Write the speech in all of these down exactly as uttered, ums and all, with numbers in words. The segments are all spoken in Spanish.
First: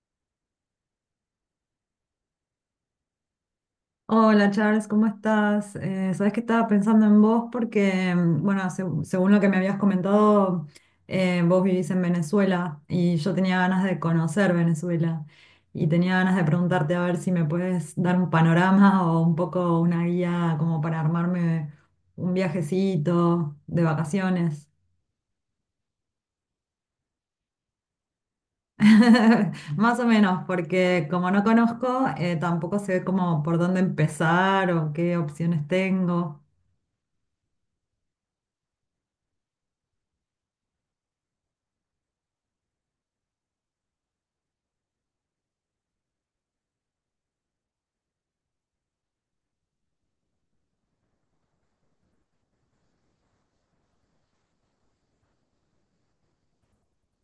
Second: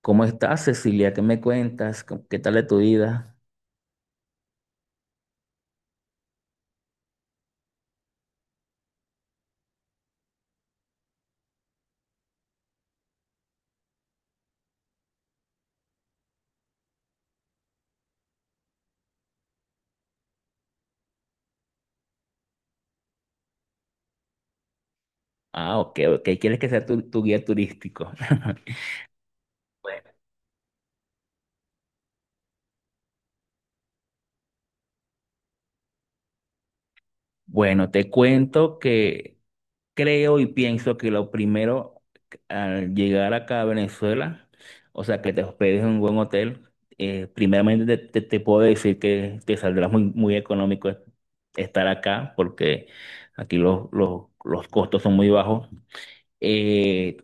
¿Cómo estás, Cecilia? ¿Qué me cuentas? ¿Cómo- ¿Qué tal de tu vida? Hola Charles, ¿cómo estás? Eh, sabes que estaba pensando en vos porque, mm, bueno, seg- según lo que me habías comentado, eh, vos vivís en Venezuela y yo tenía ganas de conocer Venezuela y tenía ganas de preguntarte a ver si me puedes dar un panorama o un poco una guía como para armarme un viajecito de vacaciones. Ah, ok, ok. ¿Quieres que sea tu, tu guía turístico? Más o Bueno, menos, porque como no conozco, eh, tampoco sé cómo por dónde empezar o qué opciones tengo. Bueno, te cuento que creo y pienso que lo primero al llegar acá a Venezuela, o sea, que te hospedes en un buen hotel. Eh, primeramente te, te- te puedo decir que te saldrá muy, muy económico estar acá, porque aquí los, los, los costos son muy bajos. Eh,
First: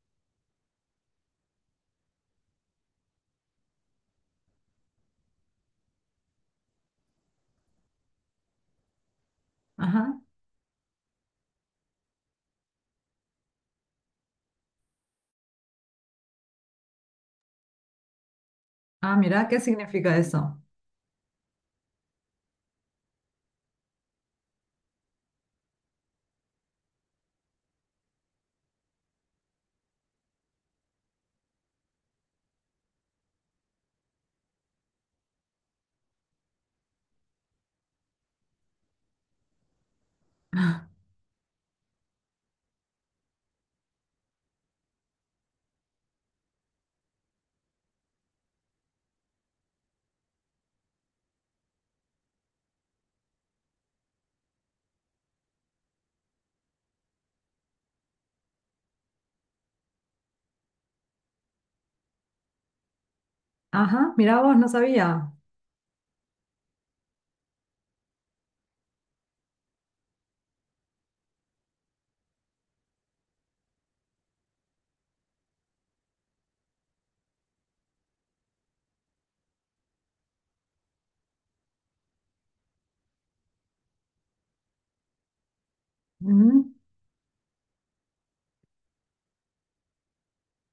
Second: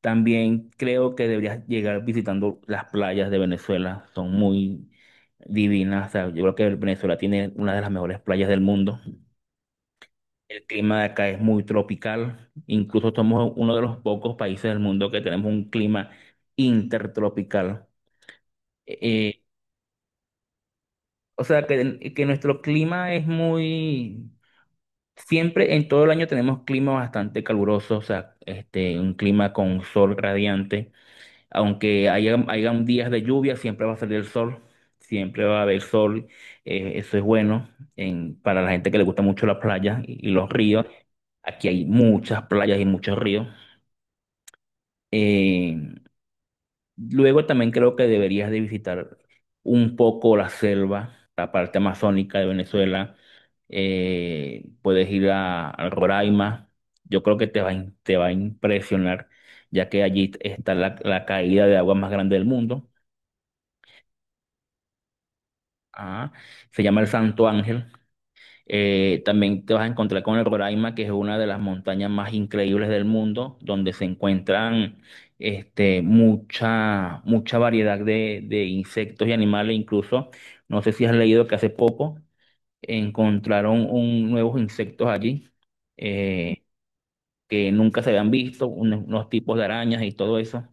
También creo que deberías llegar visitando las playas de Venezuela, son muy divinas. O sea, yo creo que Venezuela tiene una de las mejores playas del mundo. Ajá. El clima de acá es muy tropical, incluso somos uno de los pocos países del mundo que tenemos un clima intertropical. Eh, Ah, eh, mirá, ¿qué significa eso? o sea, que, que nuestro clima es muy... Siempre en todo el año tenemos clima bastante caluroso, o sea, este, un clima con sol radiante. Aunque haya, hayan días de lluvia, siempre va a salir el sol, siempre va a haber sol. Eh, eso es bueno en- para la gente que le gusta mucho la playa y, y los ríos. Aquí hay muchas playas y muchos ríos. Eh, Luego también creo que deberías de visitar un poco la selva, la parte amazónica de Venezuela. Eh, puedes ir a, a Roraima. Yo creo que te va, a in- te va a impresionar, ya que allí está la la caída de agua más grande del mundo. Ajá, mirá vos, no sabía. Ah, se llama el Santo Ángel. Eh, también te vas a encontrar con el Roraima, que es una de las montañas más increíbles del mundo, donde se encuentran, este, mucha, mucha variedad de, de insectos y animales. Incluso, no sé si has leído que hace poco encontraron un, nuevos insectos allí, eh, que nunca se habían visto, unos, unos tipos de arañas y todo eso.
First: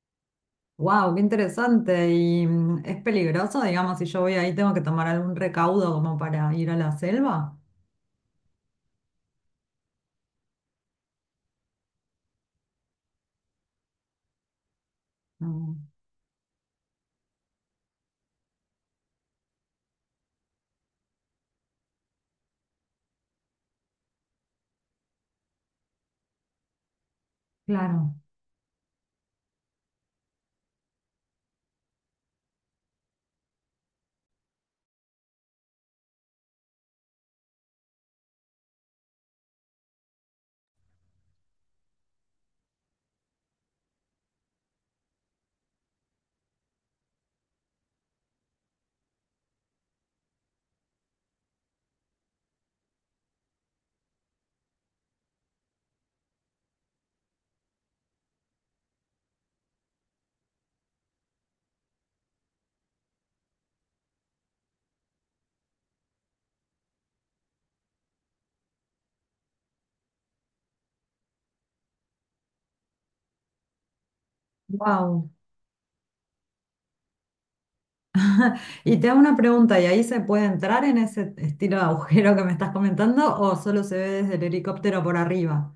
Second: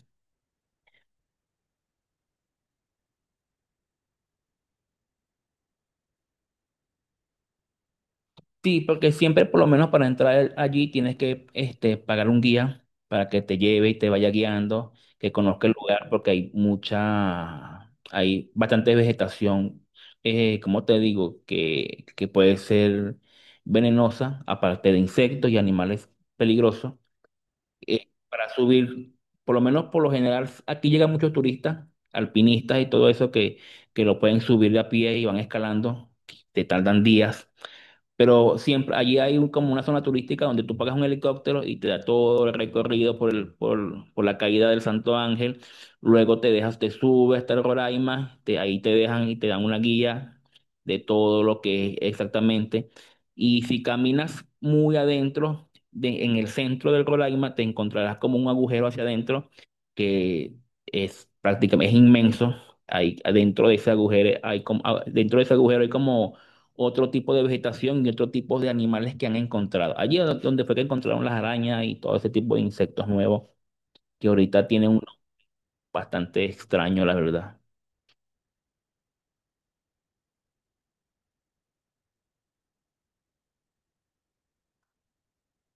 Wow, qué interesante. ¿Y mm, es peligroso, digamos, si yo voy ahí, tengo que tomar algún recaudo como para ir a la selva? Sí, porque siempre, por lo menos para entrar allí, tienes que, este, pagar un guía para que te lleve y te vaya guiando, que conozca el Mm, lugar, porque hay mucha, hay bastante vegetación. Eh, como te digo, que, que puede ser venenosa, aparte de insectos y animales peligrosos. Eh, claro. para subir, por lo menos por lo general, aquí llegan muchos turistas, alpinistas y todo eso, que, que lo pueden subir de a pie y van escalando, te tardan días, pero siempre allí hay un- como una zona turística donde tú pagas un helicóptero y te da todo el recorrido por el, por, por la caída del Santo Ángel. Luego te dejas, te subes hasta el Roraima, te, ahí te dejan y te dan una guía de todo lo que es exactamente. Y si caminas muy adentro, de- en el centro del Roraima, te encontrarás como un agujero hacia adentro que es prácticamente es inmenso. Ahí, adentro de ese agujero hay como, ah, dentro de ese agujero hay como otro tipo de vegetación y otro tipo de animales que han encontrado. Allí es donde fue que encontraron las arañas y todo ese tipo de insectos nuevos que ahorita tienen un Wow. bastante extraño, la verdad. Y te hago una pregunta, ¿y ahí se puede entrar en ese estilo de agujero que me estás comentando o solo se ve desde el helicóptero por arriba?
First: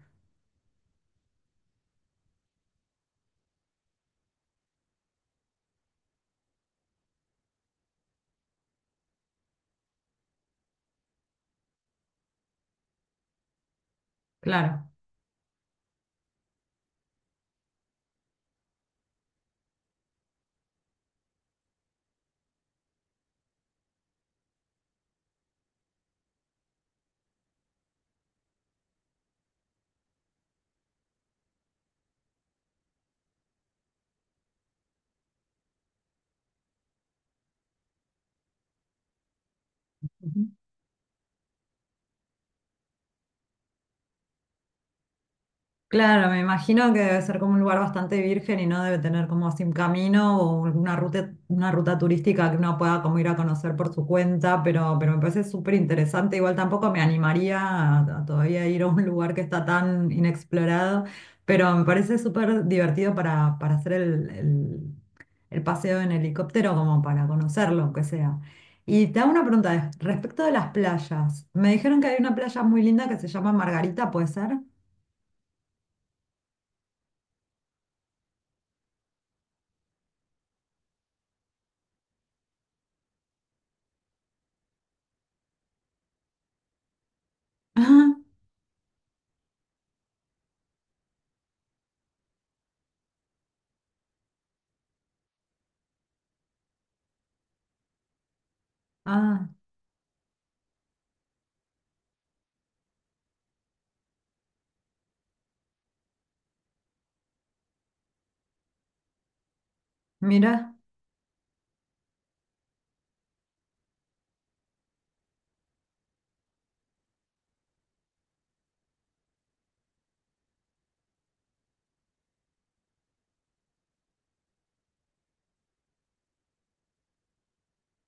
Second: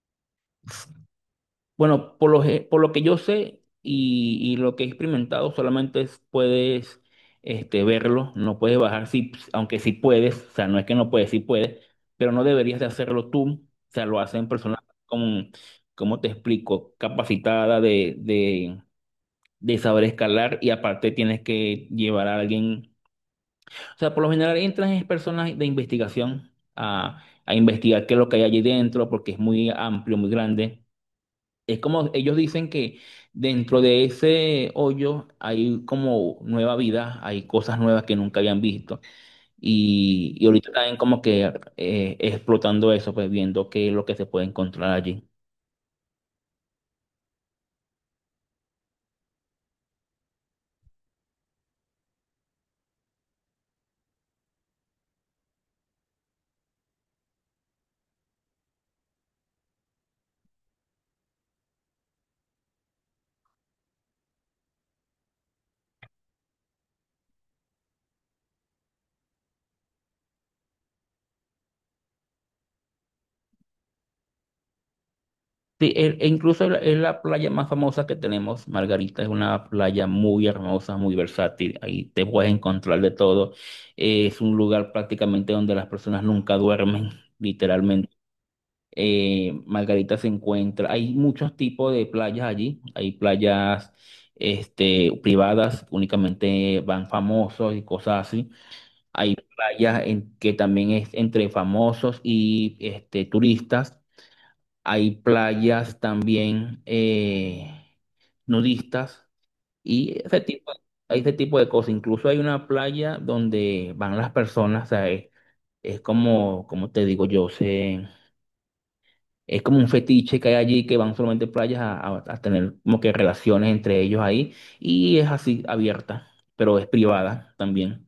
Bueno, por lo, ge- por lo que yo sé y, y lo que he experimentado, solamente es- puedes, este, verlo, no puedes bajar. Sí, aunque sí puedes, o sea, no es que no puedes, sí puedes, pero no deberías de hacerlo tú. O sea, lo hacen personas Claro. con, ¿cómo te explico? Capacitada de, de saber escalar, y aparte tienes que llevar a alguien. O sea, por lo general entran es personas de investigación a, a investigar qué es lo que hay allí dentro, porque es muy amplio, muy grande. Es como ellos dicen, que dentro de ese hoyo hay como nueva vida, hay cosas nuevas que nunca habían visto, y, y ahorita están como que, eh, explotando eso, pues, viendo qué es lo que se puede encontrar allí. Claro, me imagino que debe ser como un lugar bastante virgen y no debe tener como así un camino o una ruta, una ruta turística que uno pueda como ir a conocer por su cuenta, pero, pero me parece súper interesante. Igual tampoco me animaría a, a todavía ir a un lugar que está tan inexplorado, pero me parece súper divertido para, para hacer el, el- el paseo en helicóptero como para conocerlo, aunque sea. Y te hago una pregunta eh, respecto de las playas. Me dijeron que hay una playa muy linda que se llama Margarita, ¿puede ser? Sí, e, e incluso es la es la playa más famosa que tenemos. Margarita es una playa muy hermosa, muy versátil. Ahí te puedes encontrar de todo. Eh, es un lugar prácticamente donde las personas nunca duermen, literalmente. Eh, Margarita se encuentra, hay muchos tipos de playas allí. Hay playas, este, privadas, únicamente van famosos y cosas así. Hay Ah, playas en que también es entre famosos y, este, turistas. Hay playas también, eh, nudistas, y ese tipo, mira, hay ese tipo de cosas. Incluso hay una playa donde van las personas. O sea, es, es como, como te digo yo, se, es como un fetiche que hay allí, que van solamente playas a, a- a tener como que relaciones entre ellos ahí, y es así abierta, pero es privada también.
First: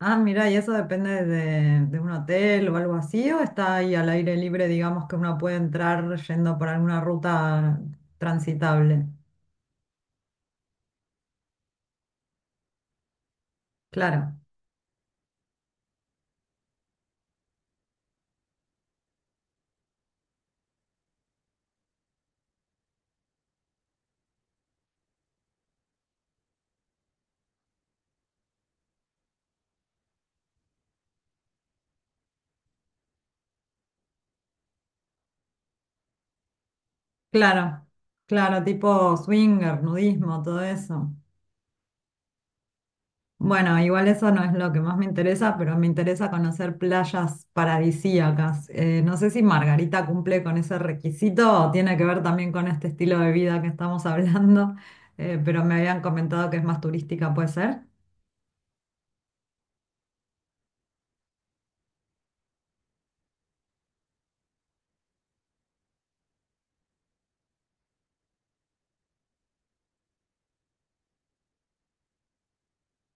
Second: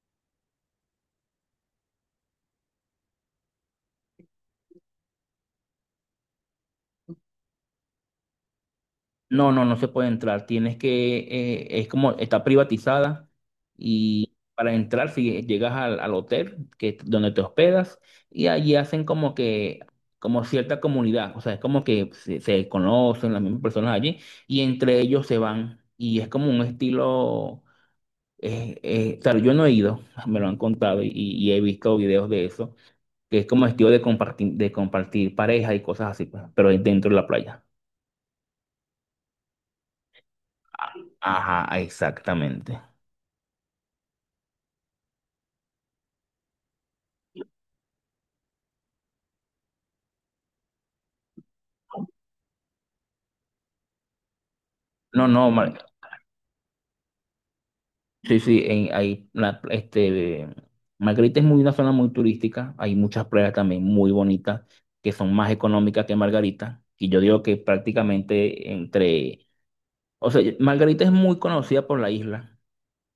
ah, mira, y eso depende de, de un hotel o algo así, o está ahí al aire libre, digamos que uno puede entrar yendo por alguna ruta transitable. No, no, no se puede entrar. Tienes que, eh, es como, está privatizada, y Claro, para entrar, si llegas al, al hotel que, donde te hospedas, y allí hacen como que, como cierta comunidad. O sea, es como que se, se conocen las mismas personas allí y entre ellos se van, y es como un estilo. Eh, eh, claro, yo no he ido, me lo han contado y, y he visto videos de eso, que es como estilo de compartir, de compartir pareja y cosas así, pues, pero es dentro de la playa. claro, claro, tipo swinger, nudismo, todo eso. Ajá, exactamente. Bueno, igual eso no es lo que más me interesa, pero me interesa conocer playas paradisíacas. Eh, no sé si Margarita cumple con ese requisito o tiene que ver también con este estilo de vida que estamos hablando, No, eh, no, pero me Mar- habían comentado que es más turística, ¿puede ser? Sí, sí, en- hay la- este, Margarita es muy una zona muy turística, hay muchas playas también muy bonitas que son más económicas que Margarita, y yo digo que prácticamente entre, o sea, Margarita es muy conocida por la isla.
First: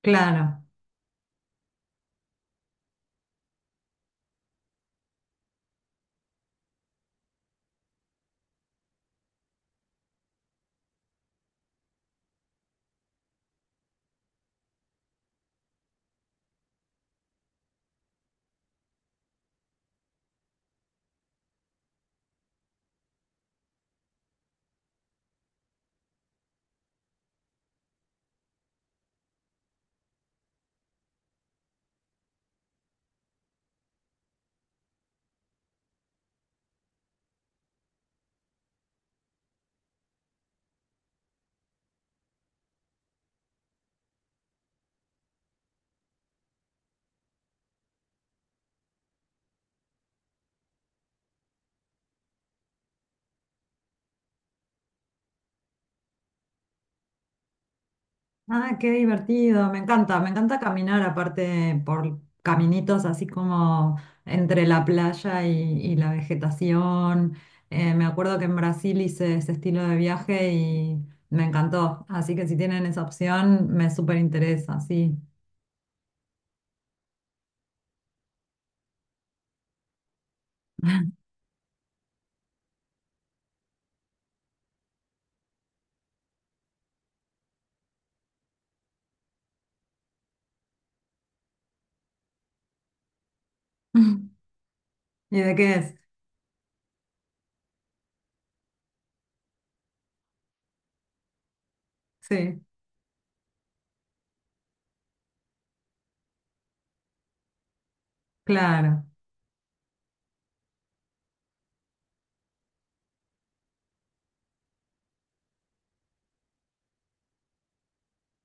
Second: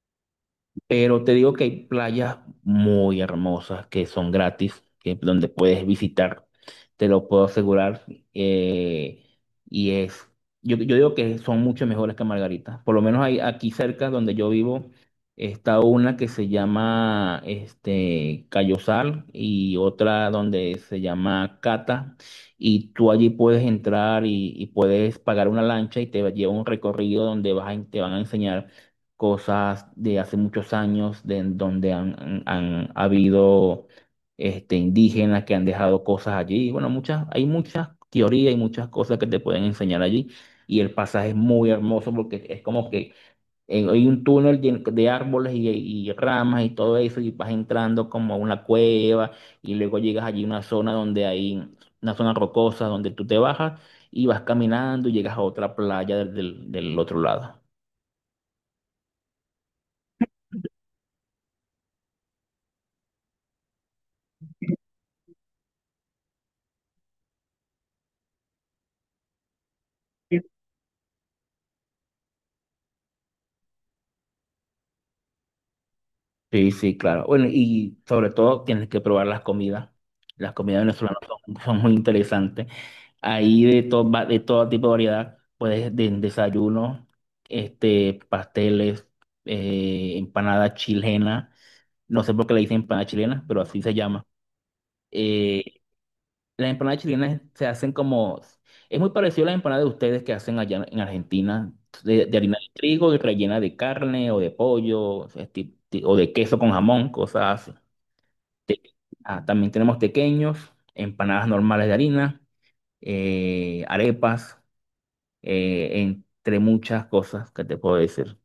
Claro. Pero te digo que hay playas muy hermosas que son gratis, que donde puedes visitar, te lo puedo asegurar. eh, y es, yo, yo digo que son mucho mejores que Margarita. Por lo menos hay, aquí cerca donde yo vivo está una que se llama, este, Cayosal, y otra donde se llama Cata. Y tú allí puedes entrar y, y puedes pagar una lancha y te lleva un recorrido donde vas a- te van a enseñar cosas de hace muchos años, de en donde han, han- han habido, este, indígenas que han dejado cosas allí. Bueno, muchas, hay muchas teorías y muchas cosas que te pueden enseñar allí. Y el pasaje es muy hermoso porque es como que, eh, hay un túnel llen- de árboles y, y ramas y todo eso, y vas entrando como a una cueva, y luego llegas allí a una zona donde hay una zona rocosa donde tú te bajas y vas caminando y llegas a otra playa del del- del otro lado. Ah, qué divertido. Me encanta, me encanta caminar aparte por caminitos así como entre la playa y, y la vegetación. Eh, me acuerdo que en Brasil hice ese estilo de viaje y me encantó. Así que si tienen esa opción, me súper interesa, sí. Sí, sí, claro. Bueno, y sobre todo tienes que probar las comidas. Las comidas venezolanas son, son muy interesantes. Ahí de todo, va- de todo tipo de variedad, puedes de desayuno, este, pasteles, eh, empanada chilena. No sé por qué le dicen empanada chilena, pero así se llama. ¿Y de Eh, qué es? las empanadas chilenas se hacen como, es muy parecido a las empanadas de ustedes que hacen allá en Argentina, de, de harina Sí, de trigo y rellena de carne o de pollo, este, o de queso con jamón, cosas así. Te- claro. ah, también tenemos tequeños, empanadas normales de harina, eh, arepas, eh, entre muchas cosas que te puedo decir.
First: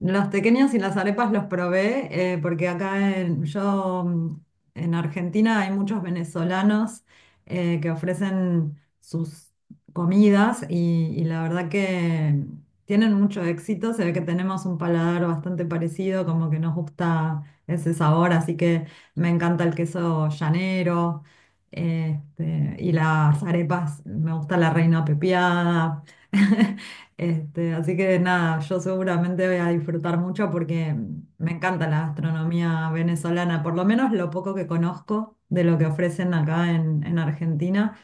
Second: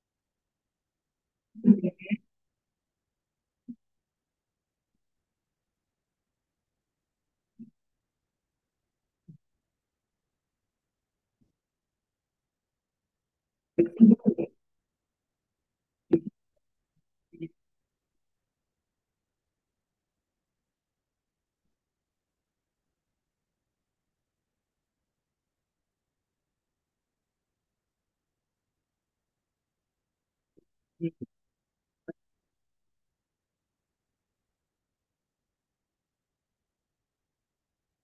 Los pequeños y las arepas los probé eh, porque acá en, yo mm, en Argentina hay muchos venezolanos eh, que ofrecen sus comidas y, y la verdad que tienen mucho éxito. Se ve que tenemos un paladar bastante parecido, como que nos gusta ese sabor, así que me encanta el queso llanero este, y las arepas, me gusta la reina pepiada. Este, así que nada, yo seguramente voy a disfrutar mucho porque me encanta la gastronomía venezolana, por lo menos lo poco que conozco de lo que ofrecen acá en, en Argentina.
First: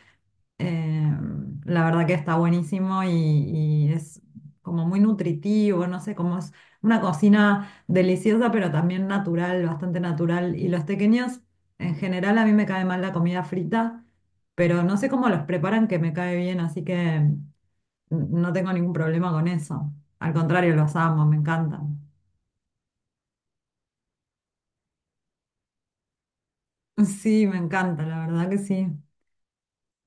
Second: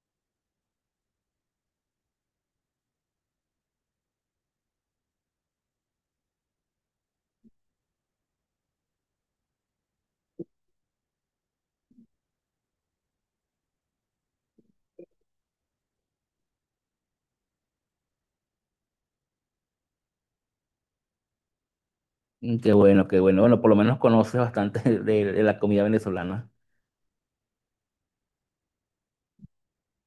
Eh, la verdad que está buenísimo y, y es como muy nutritivo, no sé, como es una cocina deliciosa, pero también natural, bastante natural. Y los tequeños, en general, a mí me cae mal la comida frita, pero no sé cómo los preparan que me cae bien, así que... No tengo ningún problema con eso. Al contrario, los amo, me encantan. Mm, qué bueno, qué bueno. Bueno, por lo menos conoces bastante de, de la comida venezolana. Sí, me encanta, la verdad que sí.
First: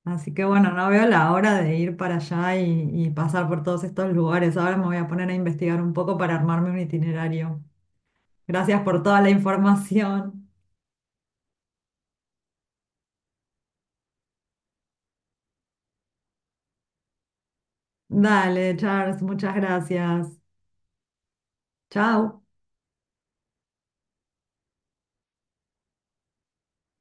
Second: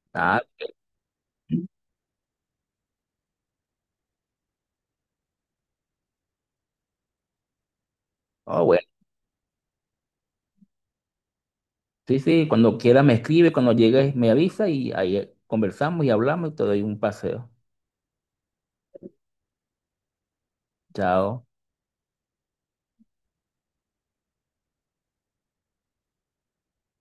Así Ah, que bueno, no veo la hora de ir para allá y, y pasar por todos estos lugares. Ahora me voy a poner a investigar un poco para armarme un itinerario. oh, bueno. Gracias por toda la información. Sí, sí, cuando quieras me escribe, cuando llegues me avisa y ahí conversamos y hablamos y te doy un paseo. Dale, Charles, muchas gracias. Chao. Chao.